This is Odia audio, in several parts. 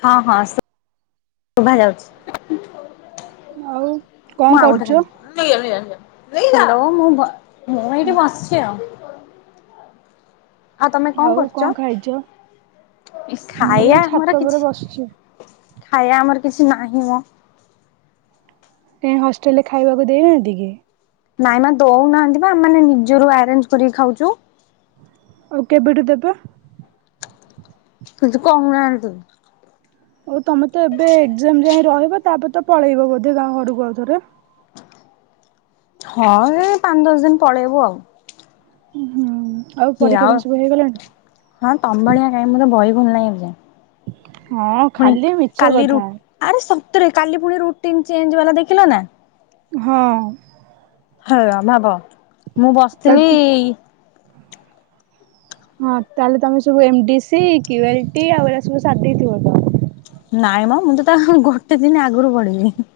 ହଁ ହଁ ଶୁଭା ଯାଉଛି। ଆଉ ମୁଁ କଣ ଆଉ ଗୋଟେ କରୁଚୁ? ଖାଲି ହ୍ୟାଲୋ ମୁଁ ମୁଁ ଏଇଠି ବସିଛି ଆଉ । ଆଉ ତମେ କ କଣ କରୁଛ ଖାଇଚ? । ମୁଁ ଖାଇବା ଏଇ ଛାତ ଆମର ଉପରେ କିଛି ବସିଚି। ଖାଇବା ଆମର କିଛି ନାହିଁ ମ କାଇ ହଷ୍ଟେଲରେ ଖାଇବାକୁ ଦେଇନାହାନ୍ତି କି? ନାଇଁ ମା ଦଉନାହାନ୍ତି ବା। ଆମେ ନିଜରୁ ଆରେଞ୍ଜ କରି ଖାଉଛୁ । ଆଉ କେଠୁ ଦେଵେ? କିଛି କହୁ ନାହାନ୍ତି ଆଉ ତମେ ତ ଏବେ ଏକ୍ଷମ୍ ଜୟେ ରହିବ ତା ପରେ ତ ପଳେଇବ ବୋଧେ ଗାଁ ଘରକୁ ଆଉ ଥରେ? ହଁ ଏଇ ପାଞ୍ଚ ଦଶ ଦିନ ପଳେଇବୁ ଆଉ। ହଁ। ଆଉ ପରୀକ୍ଷା ପାଇଁ ସବୁ ହେଇଗଲାଣି? ହଁ ତମ ଭଳିଆ କାଇଁ। ମୁଁ ତ ବହି ଖୋଲିନି ଏବେ ଯାଁଏ। ହଁ ଖାଲି ମିଛ କଥା ତରେ କାଲି ପୁଣି ରୁଟିନ ଚେଞ୍ଜ ହଲା ଦେଖିଲ ନା? ହଁ। ହ ଆମେ ବ ମୁଁ ବସିଥିଲି। ତାହେଲେ ହଁ ତାହେଲେ ତମେ ସବୁ ଏମ ଡି ସି ଜ୍ଞୁଅରଟି ଏଟା ସବୁ ସାରି ଦେଇ ଥିବ ତ? ନାଇଁ ମ ମୁଁ ତ ତା ଗୋଟେ ଦିନ ଆଗରୁ ପଢିବି ।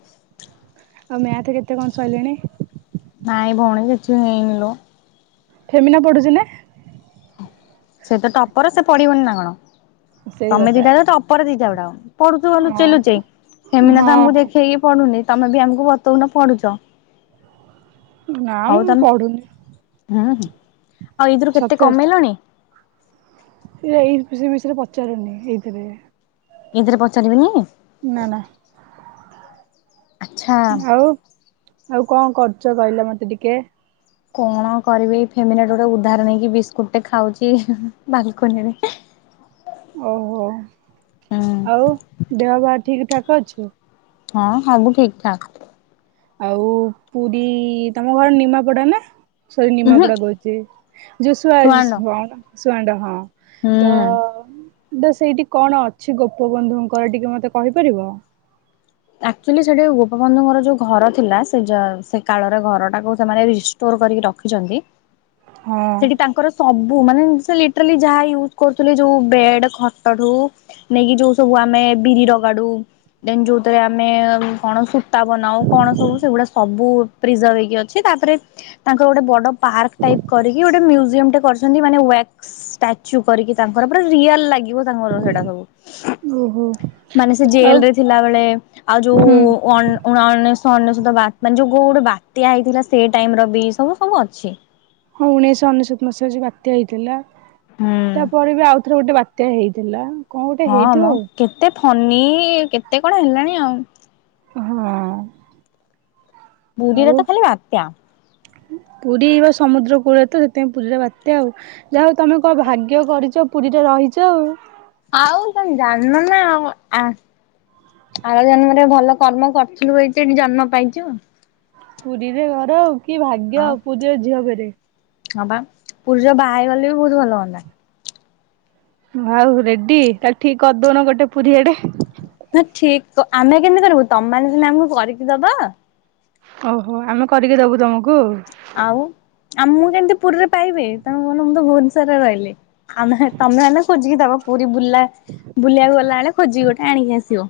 ଆଉ ମେଥ କେତେ କଣ ସଇଲାଣି? ନାଇଁ ଭଉଣୀ କିଛି ହେଇନି ଲ। ଫେମିନା ପଡ଼ୁଛି ନା। ସେ ତ ଟପର ସେ ପଡିବନି ନା କଣ? ସେଇ ତମେ କଥା ଦିଟା ଯ ଟପର ଦିଟା ଯା ଡ଼ାଉ ପଢୁଥିବ ଲୁଚାଇ ହଁ ଲୁଚାଇ। ଏମିନା ତ ଆମକୁ ହଁ। ଦେଖେଇକି ପଢୁନି। ତମେ ବି ଆମକୁ ବତଉନ ପଡୁଛ? ନା ହଉ ମୁଁ ତମେ, ପଢୁନି ହୁଁ ହୁଁ। ଆଉ ଏଇଥିରୁ କେତେ ସତରେ କମେଇଲଣି? ମି ମିଶରେ ପଚାରୁନି ଏଇଥିରେ ଏଥିରେ ପହଚାରିବେନି? ନା ନା। ଆଚ୍ଛା। ଆଉ ଆଉ କଣ କରୁଚ କହିଲ ମତେ ଟିକେ? କଣ କରିବି ଏଇ ଫ୍ୟାମିଲିଟେ ଗୋଟେ ଉଦ୍ଧାହରଣ ହେଇକି ବିସ୍କୁଟଟେ ଖାଉଚି ବାଲକୋନିରେ। ଓହୋ। ହୁଁ ଆଉ ଦେହ ଭାର ଠିକ ଠାକ ଅଛି? ହଁ। ସବୁ ଠିକ ଠାକ। ଆଉ ପୁରୀ ତମ ଘର ନିମାପଡା ନା? ସରି ନିମା ଉହୁଁ ପଡା କହୁଚି, ଯଉ [unintelligible] ସୁଆଣ୍ଡ କଣ ଶୁଆଣ୍ଡା ହଁ। ତ? ହୁଁ। ତ ସେଇଠି କଣ ଅଛି ଗୋପବନ୍ଧୁଙ୍କର ଟିକେ ମତେ କହିପାରିବ? ଆକ୍ ଚୁଲି ସେଠି ଗୋପବନ୍ଧୁଙ୍କର ଯଉ ଘର ଥିଲା, ସେ ସେ କାଳର ଘରଟାକୁ ସେମାନେ ରିଷ୍ଟୋର କରିକି ରଖିଚନ୍ତି। ହଁ ସେଠି ତାଙ୍କର ସବୁ ମାନେ ସେ ଲିଟ୍ରେଲି ଯାହା ୟୁଜ କରୁଥିଲେ ଯଉ ବେଡ ଖଟଠୁ ନେଇକି ଯଉ ସବୁ ଆମେ ବିରିଗାଡୁ ଦେନ୍ ଯୋଉ ରେ ଆମେ କଣ ସୂତା ବନାଉ କଣ ସବୁ ସେଗୁଡା ସବୁ ପ୍ରିଜର୍ଭ ହେଇକି ଅଛି। ତାପରେ ତାଙ୍କର ଗୋଟେ ବଡ ପାର୍କ ଟାଇପ କରିକି ଗୋଟେ ମ୍ୟୁଜିୟମ ଟେ କରିଛନ୍ତି। ମାନେ ୱାକ୍ସ ଷ୍ଟାଚୁ କରିକି ତାଙ୍କର ପୁରା ରିଆଲ ଲାଗିବ ତାଙ୍କର ସେଟା ସବୁ। ଓହୋ ମାନେ ସେ ଆଉ ଜେଲରେ ଥିଲାବେେଳେ ଆଉ ଯୋଉ ହୁଁ ୱା ଉଣେଶ ଅନେଶତ ମାନେ ଯୋଉ କୋଉ ଗୋଟେ ବାତ୍ୟା ହେଇଥିଲା ସେଇ ଟାଇମ ର ବି ସବୁ ସବୁ ଅଛି ହଁ ଉଣେଇଶହ ଅନେଶ୍ୱତ ମସିହା ଯେଉ ବାତ୍ୟା ହେଇଥିଲା ହୁଁ। ତାପରେ ବି ଆଉଥରେ ଗୋଟେ ବାତ ବାତ୍ୟା ହେଇଥିଲା କଣ ଗୋଟେ ହଁ ହେଇଥିବ ଆମ ଆଉ। କେତେ ଫନି କେତେ କଣ ହେଲାଣି ଆଉ ହଁ ପୁରୀରେ ତ ଖାଲି ବାତ୍ୟା ପୁରୀଇ ବା ସମୁଦ୍ର କୂଳରେ ତ ସେଥିପାଇଁ ପୁରୀରେ ବାତ୍ୟା ଆଉ ଯାହା ହଉ ତମେ କ ଭାଗ୍ୟ କରିଛ ପୁରୀରେ ରହିଛ ଆଉ ହଉଦନ୍ନ ଆମ ଜନ୍ମରେ ଭଲ କର୍ମ କରିଥିଲୁ ଏଇତ ଏଠି ଜନ୍ମ ପାଇଛୁ ପୁରୀରେ ଘରଉ କି ଭାଗ୍ୟ ଆଉ। ପୂଜଅ ଝିଅ ବରେ ହଁ ବା ପୁରୁଜ ବାହା ହେଇଗଲେ ବି ବହୁତ ଭଲ ହୁଅନ୍ତା ଆଉ ରେଡି ତାହଲେ ଠିକ କରିଦଉନ ଗୋଟେ ପୁରୀଆଡେ ହଁ ଠିକ ଆମେ କେମିତି କରିବୁ ତମେ ସନାମକୁ କରିକି ଦବା ଓହୋ ଆମେ କରିକି ଦବୁ ତମକୁ ଗୁ ଆମ ମୁଁ କେମିତି ପୁରୀରେ ପାଇବେି ତମେ କଣ ମୁଁ ତ ଭୁବନେଶଵରରେ ରହିଲି ଆମେ ତମେ ଏ ଖ ଦେବ ପ ବୁଲା ବୁଲିବାକୁ ଗଲାବେେଳେ ଖୋଜି ଗୋଟେ ଆଣିକି ଆସିବ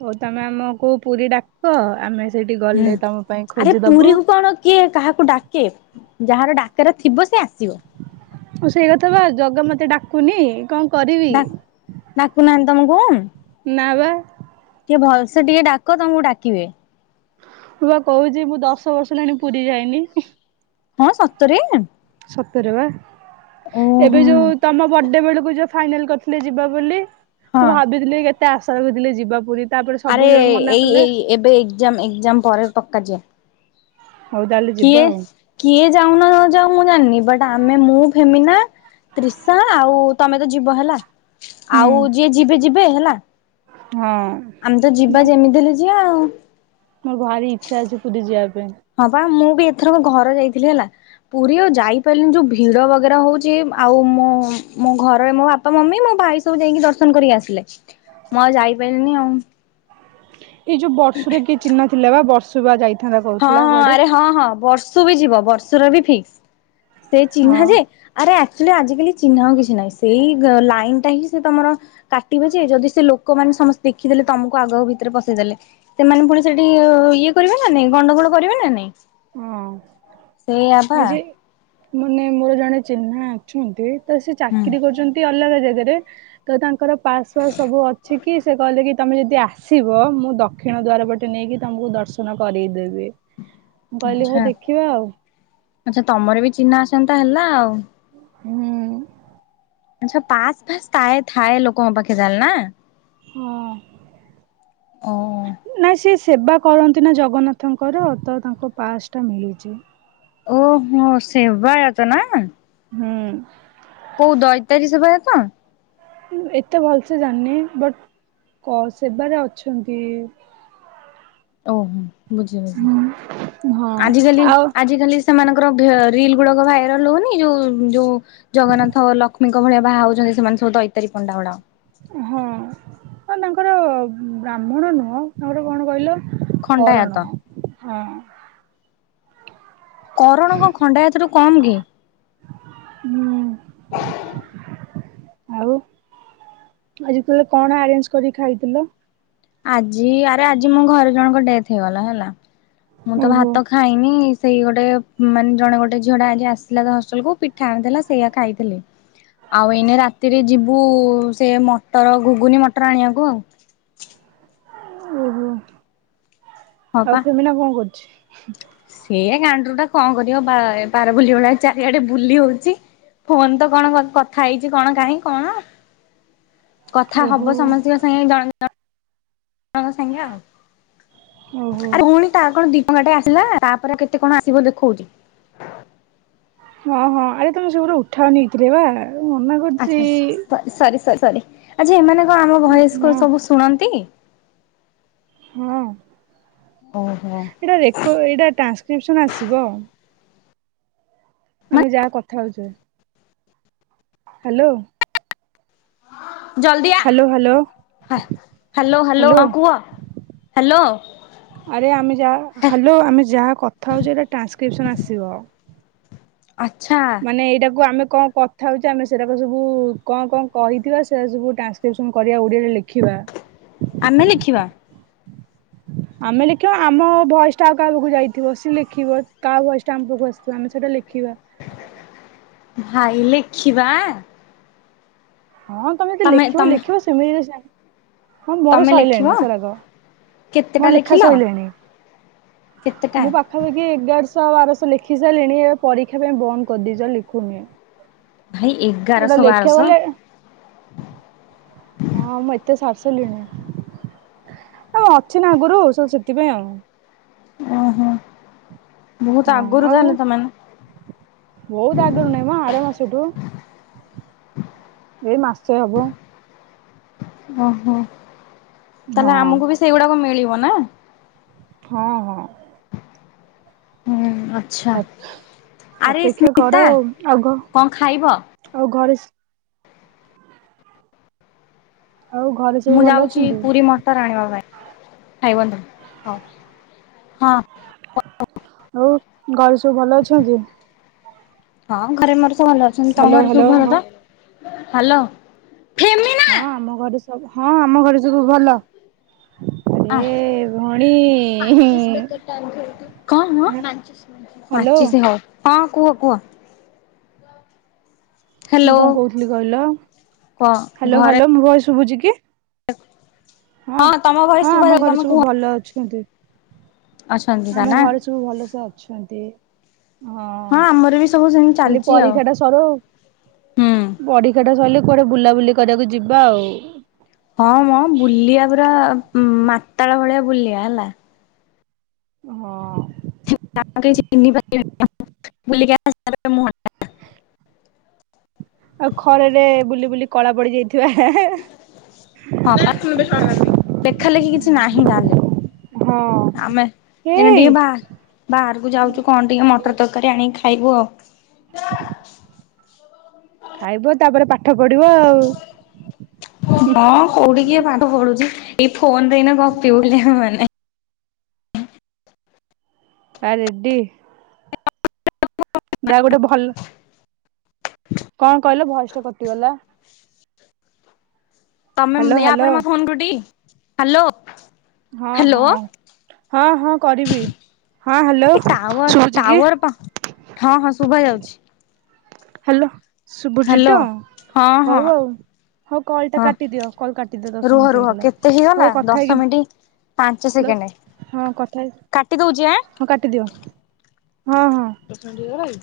ହଉ ତମେ ଆମ ଖୁ ପୁରୀ ଡାକ ଆମେ ସେଇଠି ହୁଁ। ଗଲେ ତମ ପାଇଁ ଆରେ ଖୋଜିଦବୁ ପୁରୀକୁ କଣ କିଏ କାହାକୁ ଡାକେ ଯାହାର ଡାକର ଥିବ ସେଆ ସେଇ କଥା ବା ଜଗ ମତେ ଡା କୁନି କଣ କରିବି ଦ ନାକୁ ନାହାନ୍ତି ତମକୁଣ ନୱ ଟିକେ ଭଲସେ ଟିକେ ଡାକ ତମକୁ ଡାକିବେ ହ ବା କହୁଛି ମୁଁ ଦଶ ବର୍ଷ ହେଲାଣି ପୁରୀ ଯାଇନି ହଁ ସତରେ ସତରବେ ଓହୋ ଏବେ ଯୋଉ ହଁ। ତମ ବର୍ଥଡେ ବେଳକୁ ଯ ଫାଇନାଲ୍ କରିଥିଲେ ଯିବା ବୋଲି ହୁ ହାବିଲଲି କେତ ଏତେ ଆଶାର କରିଦିଲେ ଯିବା ପୁର ଆରେ ଏଇ ଏଇ ଏବେ ଏକ୍ଜାମ ଏକ୍ଜାମ ପରେର ପକ୍କା ଯେ ହଉଦଲୁ ଯିବା ଆଉ ଯାଉନ ଯାଉ ମୁଁ ଜାଣିନି ବଟ ଆମେ ମୁଁ ଫେମିନା ତ୍ରିଶା ଆଉ ତମେ ତ ଯିବ ହେଲା ହୁଁ ଆଉ ଯିଏ ଯିବେ ଯିବେ ଏବେ ହେଲା ହଁ ଆମେ ତ ଯିବା ଯେମିତି ହେ କି କଉ ମୋର ଭାରି ଇଚ୍ଛା ଅଛି ପୁରୀ ଯିବା ପାଇଁ ହଁ ବା ମୁଁ ଏଥରକ ଘର ଯାଇଥିଲି ହେଲା ପୁରୀ ଆଉ ଯାଇପାରିଲିନି ଯୋଉ ଭିଡ ବଗେରା ହଉଛି ଆଉ ମୋ ମୋ ଘରେ ମୋ ବାପା ମମି ମୋ ଭାଇ ସବୁ ଯାଇକି ଦର୍ଶନ କରିକି ଆସିଲେ ମୁଁ ଆଉ ଯାଇପାରିଲିନି ଆଉ ହ ଏଇ ଯୋଉ ବର୍ଷରେ କିଏ ଚିହ୍ନ ଥିଲା ବା ବର୍ଷ ସୁୁ ଯାଇ ହଁ ହଁ ଆରେ ହଁ ହଁ ବର୍ଷୁ ବି ଯିବ ବର୍ଷ ର ବି ଫିକ୍ସ ସେ ହଁ ଚିହ୍ନା ଯେ ଆରେ ସେି ଆଜିକାଲି ଚିହ୍ନାନଉ କିଛି ନହିଁ ସେଇ ଲାଇନ ଟା ହିଁ ସେ ତମର କାଟିବେ ଯେ ଯଦି ସେ ଲୋକମାନେ ସମସ୍ତେ ଦେଖିଦେଲେ ତମକୁ ଆଗ ଭିତରେ ପସେଇ ଦେେଲେ ସେମାନେ ପୁଣି ସେଠି ଇଏ କରିବେ ନା ନାଇ ଗଣ୍ଡଗୋଳ କରିବେ ନା ନାଇଁ ହଁ ସେଇଆବା ଏ ଯେ ମାନେ ମୋର ଜଣେ ଚିହ୍ନା ଅଛନ୍ତି ତ ସେ ହୁଁ ଚାକିରି କରୁଛନ୍ତି ଅଲଗା ଜାଗାରେ ତ ତାଙ୍କର ପାସ୍ ଫସ୍ ସବୁ ଅଛି କି ସେ କହିଲେ କି ତମେ ଯଦି ଆସିବ ମୁଁ ଦକ୍ଷିଣ ଦଵାର ପଟେ ନେଇକି ତମକୁ ଦର୍ଶନ କରଇ ଦେେବି [unintelligible] ଆଛା ଆଚ୍ଛା ତମର ବି ିନ ଆସନ୍ତା ହେଲା ଆଉ ହୁଁ ଆଛା ପାସ୍ ଫାସ୍ ଥାଏ ଥାଏ ଲୋକଙ୍କ ପାଖେ ଚାାଲ ନା ହଁ ଓ ନା ସେ ସେବା କରନ୍ତି ନା ଜଗନ୍ନାଥଙ୍କର ତ ତାଙ୍କ ପାସ୍ ଟା ମିଳିଛି ଓହୋ ସେବା ତ ନା ହଁ କୋଉ ଦଇତାାରୀ ସେ ଭ ତ ଁ ଏତେ ଭଲ ସେେ ଜାଣିନି ବଟ ସେବାରେ ଅଛନ୍ତି ଓହୋ ବୁଝି ବୁଝ ହଁ ଆଜିିକାଲି ଆଉ ଆଜିିକାଲି ସେମାନଙ୍କର ରିଲ ଗୁଡିକ ଭାଇରାଲ ହଉନି ଯୋଉ ଯୋଉ ଜଗନ୍ନାଥ ଲକ୍ଷ୍ମୀଙ୍କ ଭଳିଆ ବାହା ହଉଛନ୍ତି ସେମାନେ ସବୁ ଦୈତାରୀ ପଣ୍ଡା ଭଡ ହଁ ଆ ତାଙ୍କର ବ୍ରାହ୍ମଣ ନୁହଁ ତାଙ୍କର କଣ କହିଲ କରଣ ଖଣ୍ଟାତା ହଁ କରଣଙ୍କ ଖଣ୍ଡା ହାତରୁକୁ କମ୍ କି ହୁଁ ଆଉ ଆଜି କହେ କଣ ଆରେଞ୍ଜ କରିକି ଖାଇଥିଲ ଆଜି ଆରେ ଆଜି ମୋ ଘରେ ଜଣଙ୍କ ଡେଥ ହେଇଗଲା ହେଲା ମୁଁ ତ ଓହୋ। ଭାତ ଖାଇନି ସେଇ ଗୋଟେ ମାନେ ଜଣେ ଗୋଟେ ଝିଅଡା ଆଜି ଆସଥିଲାା ହଷ୍ଟେଲକୁୁ ପିଠା ଆଣିଥିଲା ସେଇଆ ଖାଇଥିଲି ଆଉ ଏଇନେ ରାତିରେ ଯିବୁ ସେ ମଟର ଘୁଗୁନି ମଟର ଆଣିବାକୁ ଆଉ ଓହୋ ଆଉ କେମିନା କଣ କରୁଛି ହ ସେି କାଣ୍ଡରୁ ଟା କଣ କରିବ ବାର ବୁଲ ଭଳିଆ ଚାରିଆଡେ ବୁଲି ହଉଛି ଫୋନ ତ କଣ କଥା ହେଇଛି କଣ କାହିଁ କଣ କଥା ଓହୋ ହବ ସମସ୍ତଙ୍କ ସାଙ୍ଗେ ଜଣ ହଁ ହଙ୍କ ସାଙ୍ଗେ ଆଉ ଓହୋ। ଆରେ ପୁଣି ତା କଣ ଦି ାଟେ ଆସିଲା ତାପରେ କେତେ କଣ ଆସିବ ଦେଖଉଛି ହଁ ହଁ ଆରେ ତମେ ସଗୁୁର ଉଠା ନେଇଥିଲେ ବା ମନା କରୁଛି। ଆ୍ଛା ସରି ସରି ସ ଆ୍ା ଏମାନେ ହ ଆମ ଭୟସ କୁ ହଁ ସବୁ ଶୁଣନ୍ତି ହଁ ଓହୋ ଏଇଟା ରେ ଏଇଟା ଟ୍ରାନ୍ସକ୍ରିପସନ ଆସିବ ମାନେ ଆମେ ଯାହା କଥା ହଉଛୁ ହ୍ୟାଲୋ ଜଲ୍ଦି ଆ hello hello hello hello hello ହଁ କୁହ ହ୍ୟାଲୋ ଆରେ ହଲ ଆମେ ଯାହା କଥା ହଉଛଟା ଆସିବ ଆ ଆଚ୍ଛା ମାନେ ଏଇଟାକୁ ଆମେ କଣ କଥା ହେଉଛି ଆମେ ସେଇଟାକ ସବୁ କଣ କଣ କହିଥିବା ସେଟା ସବୁ ଟ୍ରାନ୍ସକ୍ରିପସନ କରିବା ଓଡ଼ିଆରେ ଲେଖିବା ଆମେ ଲେଖିବା ଆମେ ଲେଖିବା ଆମ ଭୟସ ଟା ଆଉ କାହା ପାଖକୁ ଯାଇଥିବ ସିଏ ଲେଖିବ କାହା ଭୟସ ଟା ଆମ ପାଖକୁ ଆସିଥିବ ଆମେ ସେଇଟା ଲେଖିବା ଭାଇ ଲେଖିବା ହଁ ତମେେ ତମେ ଲେଖିବ ତମେ ଲେଖିବ ସେମିତିରେ ହଁ ମୋର ତମେ ସରିଲଣି ଲେଖିବ? ସେଟାକ କେତେଟା ମୋର ଲେଖା ଲେଖିଲ ସହୋଇିଲଣି କେତେଟା? ମୁଁ ପାଖାପାଖି ଏଗାର ବାରଶ ଲେଖି ସାରିଲଣି ଏବେ ପରୀକ୍ଷା ପାଇଁ ବନ୍ଦ କରିଦେଇଛ ଲେଖୁନି ଭାଇ ଗୋଟେ ଏଗାରଶହ ଲେଖିବାକୁ ବାରଶହ ଗଲେ ହଁ ମତେ ଏତେ ସାରିସିଲିଣି ଆଉ ଅଛି ନା ଆଗରୁ ସୁ ସେଥିପାଇଁ ଆଉ ଓ ହୋ ବହୁତ ଆଗରୁ ତାହଲେ ତମାନେ ହଉଦାଗରୁ ନାଇମା ଆରାମସ ଏଇ ମାସଛ ହବ ଓହୋ ତାହେଲେ ହଁ ଆମକୁ ବି ସେଇଗୁଡାକୁ ମିଳିବ କ ନା ହଁ ହଁ ହୁଁ ଆଚ୍ଛା ଆରେ ଅପେକ୍ଷା କର ସ୍ମିତା ଆ ଆଗ କଣ ଖାଇବ? ଆଉ ଘରେ ଆଉ ଘରେ ସବୁ ମୁଁ ଭଲ ଯାଉଛି ଅଛନ୍ତି ପୁରୀ ମଟର ଆଣିବା ପାଇଁ ଖାଇବନ୍ତୁ ହଉ ହଁ ହଉ ଘାଉ ସୁ ଭଲ ଅଛନ୍ତି ହଁ ଘରେ ମର ଭଲ ଅଛନ୍ତି ତମ ହ୍ୟାଲୋ ଘର ସବୁ ହ୍ୟାଲୋ ଭଲ ହଁ ତ ହ୍ୟାଲୋ ଫେମିନା ହଁ ଆମ ଘରେ ସବୁ ହଁ ଆମ ଘରେ ସବୁ ଭଲ ଆରେ ଭଉଣୀ କଣି ହ୍ୟାଲୋ ହଉ ହଁ କୁହ କୁହ ମୁଁ ହ୍ୟାଲୋ। କଣ କହୁଥିଲି କହିଲ କହ ହ୍ୟାଲୋ ଘରେ ହଲ ମୁଁ ଶୁଭୁଛି କି ହଁ ତମ ଭଏସ ହଁ ଶୁଭା ଆମ ଯାଉଛି ଘରେ ତମେ ସବୁ କୁହ। ଭଲ ଅଛନ୍ତି ଅଛନ୍ତି ତା ଆମ ନା? ଘରେ ସବୁ ଭଲସେ ଅଛନ୍ତି ହଁ ଆମର ବି ସବୁ ସେମତି ଖାଲି ଚାଲିଛି ଆଉ ପରୀକ୍ଷା ଟା ସରୁ ହୁଁ ପରୀକ୍ଷା ଟା ସରିଲେ କୁଆଡେ ବୁଲାବୁଲି କରିବାକୁ ଯିବା ଆଉ ହଁ ମୁଁ ବୁଲିବା ପୁରରା ଉଁ ମାତାଳ ଭଳିଆ ବୁଲିବା ହେଲା ହଁ ବ ଆଉ ଖରରେ ବୁଲି ବୁଲି କଳା ପଡି ଯାଇଥିବା ହଁ ଦେଖା ଲେଖି କିଛି ନାହିଁ ତାହଲେ ଆମେ ଏନେ ହେଇ ଟିକେ ବା ବାହାରକୁ ଯାଉଛୁ କଣ ଟିକେ ମଟର ତରକାରୀ ଆଣ ଖାଇବୁ ଖାଇବ ତାପରେ ପାଠ ପଢିବ ଆଉ ହଁ କୋଉଠିିକିଏ ପାଠ ପଢୁଛି ଏଇ ଫୋନରେନା କପି ଉିଲ ମାନେ ଆ ରେଡି ଯାହା ଗୋଟେ ଭଲ କଣ କହିଲ ଭୟସା କଟିଗଲା ତମେ ୟା ହ୍ୟାଲୋ ହ୍ୟାଲୋ ପରେରେ ମ ଫୋନ କଠି ହ୍ୟାଲୋ ହଁ ହ୍ୟାଲୋ। ହଁ ହଁ ହଁ କରିବି ହଁ ହ୍ୟାଲୋ ଏ ଟାୱାର ଶୁଭୁଛି ଟାୱାର ପା ହଁ ହଁ କି [unintelligible] ହ୍ୟାଲୋ ଶୁଭୁଜ୍ରୀ ହ୍ୟାଲୋ ଟ ହଁ ହଁ ହଉ ହଉ ହଉ କଲ ଟା ହଁ କାଟିଦିଅ କଲ କାଟିଦିଅ ଦଶ ରୁହ ମିନିଟ ରୁହ ହେଇଗଲା କେତେ ହେଇଗଲା ହଉ କଥା ଦଶ ମିନିଟ୍ ପାଞ୍ଚ ହେଇକି ସେକେଣ୍ଡ ହଁ କଥା ହେଇକି କାଟି ହଁ କାଟିଦିଅ ହଁ ହଁ। ପ୍ର ଭାଇ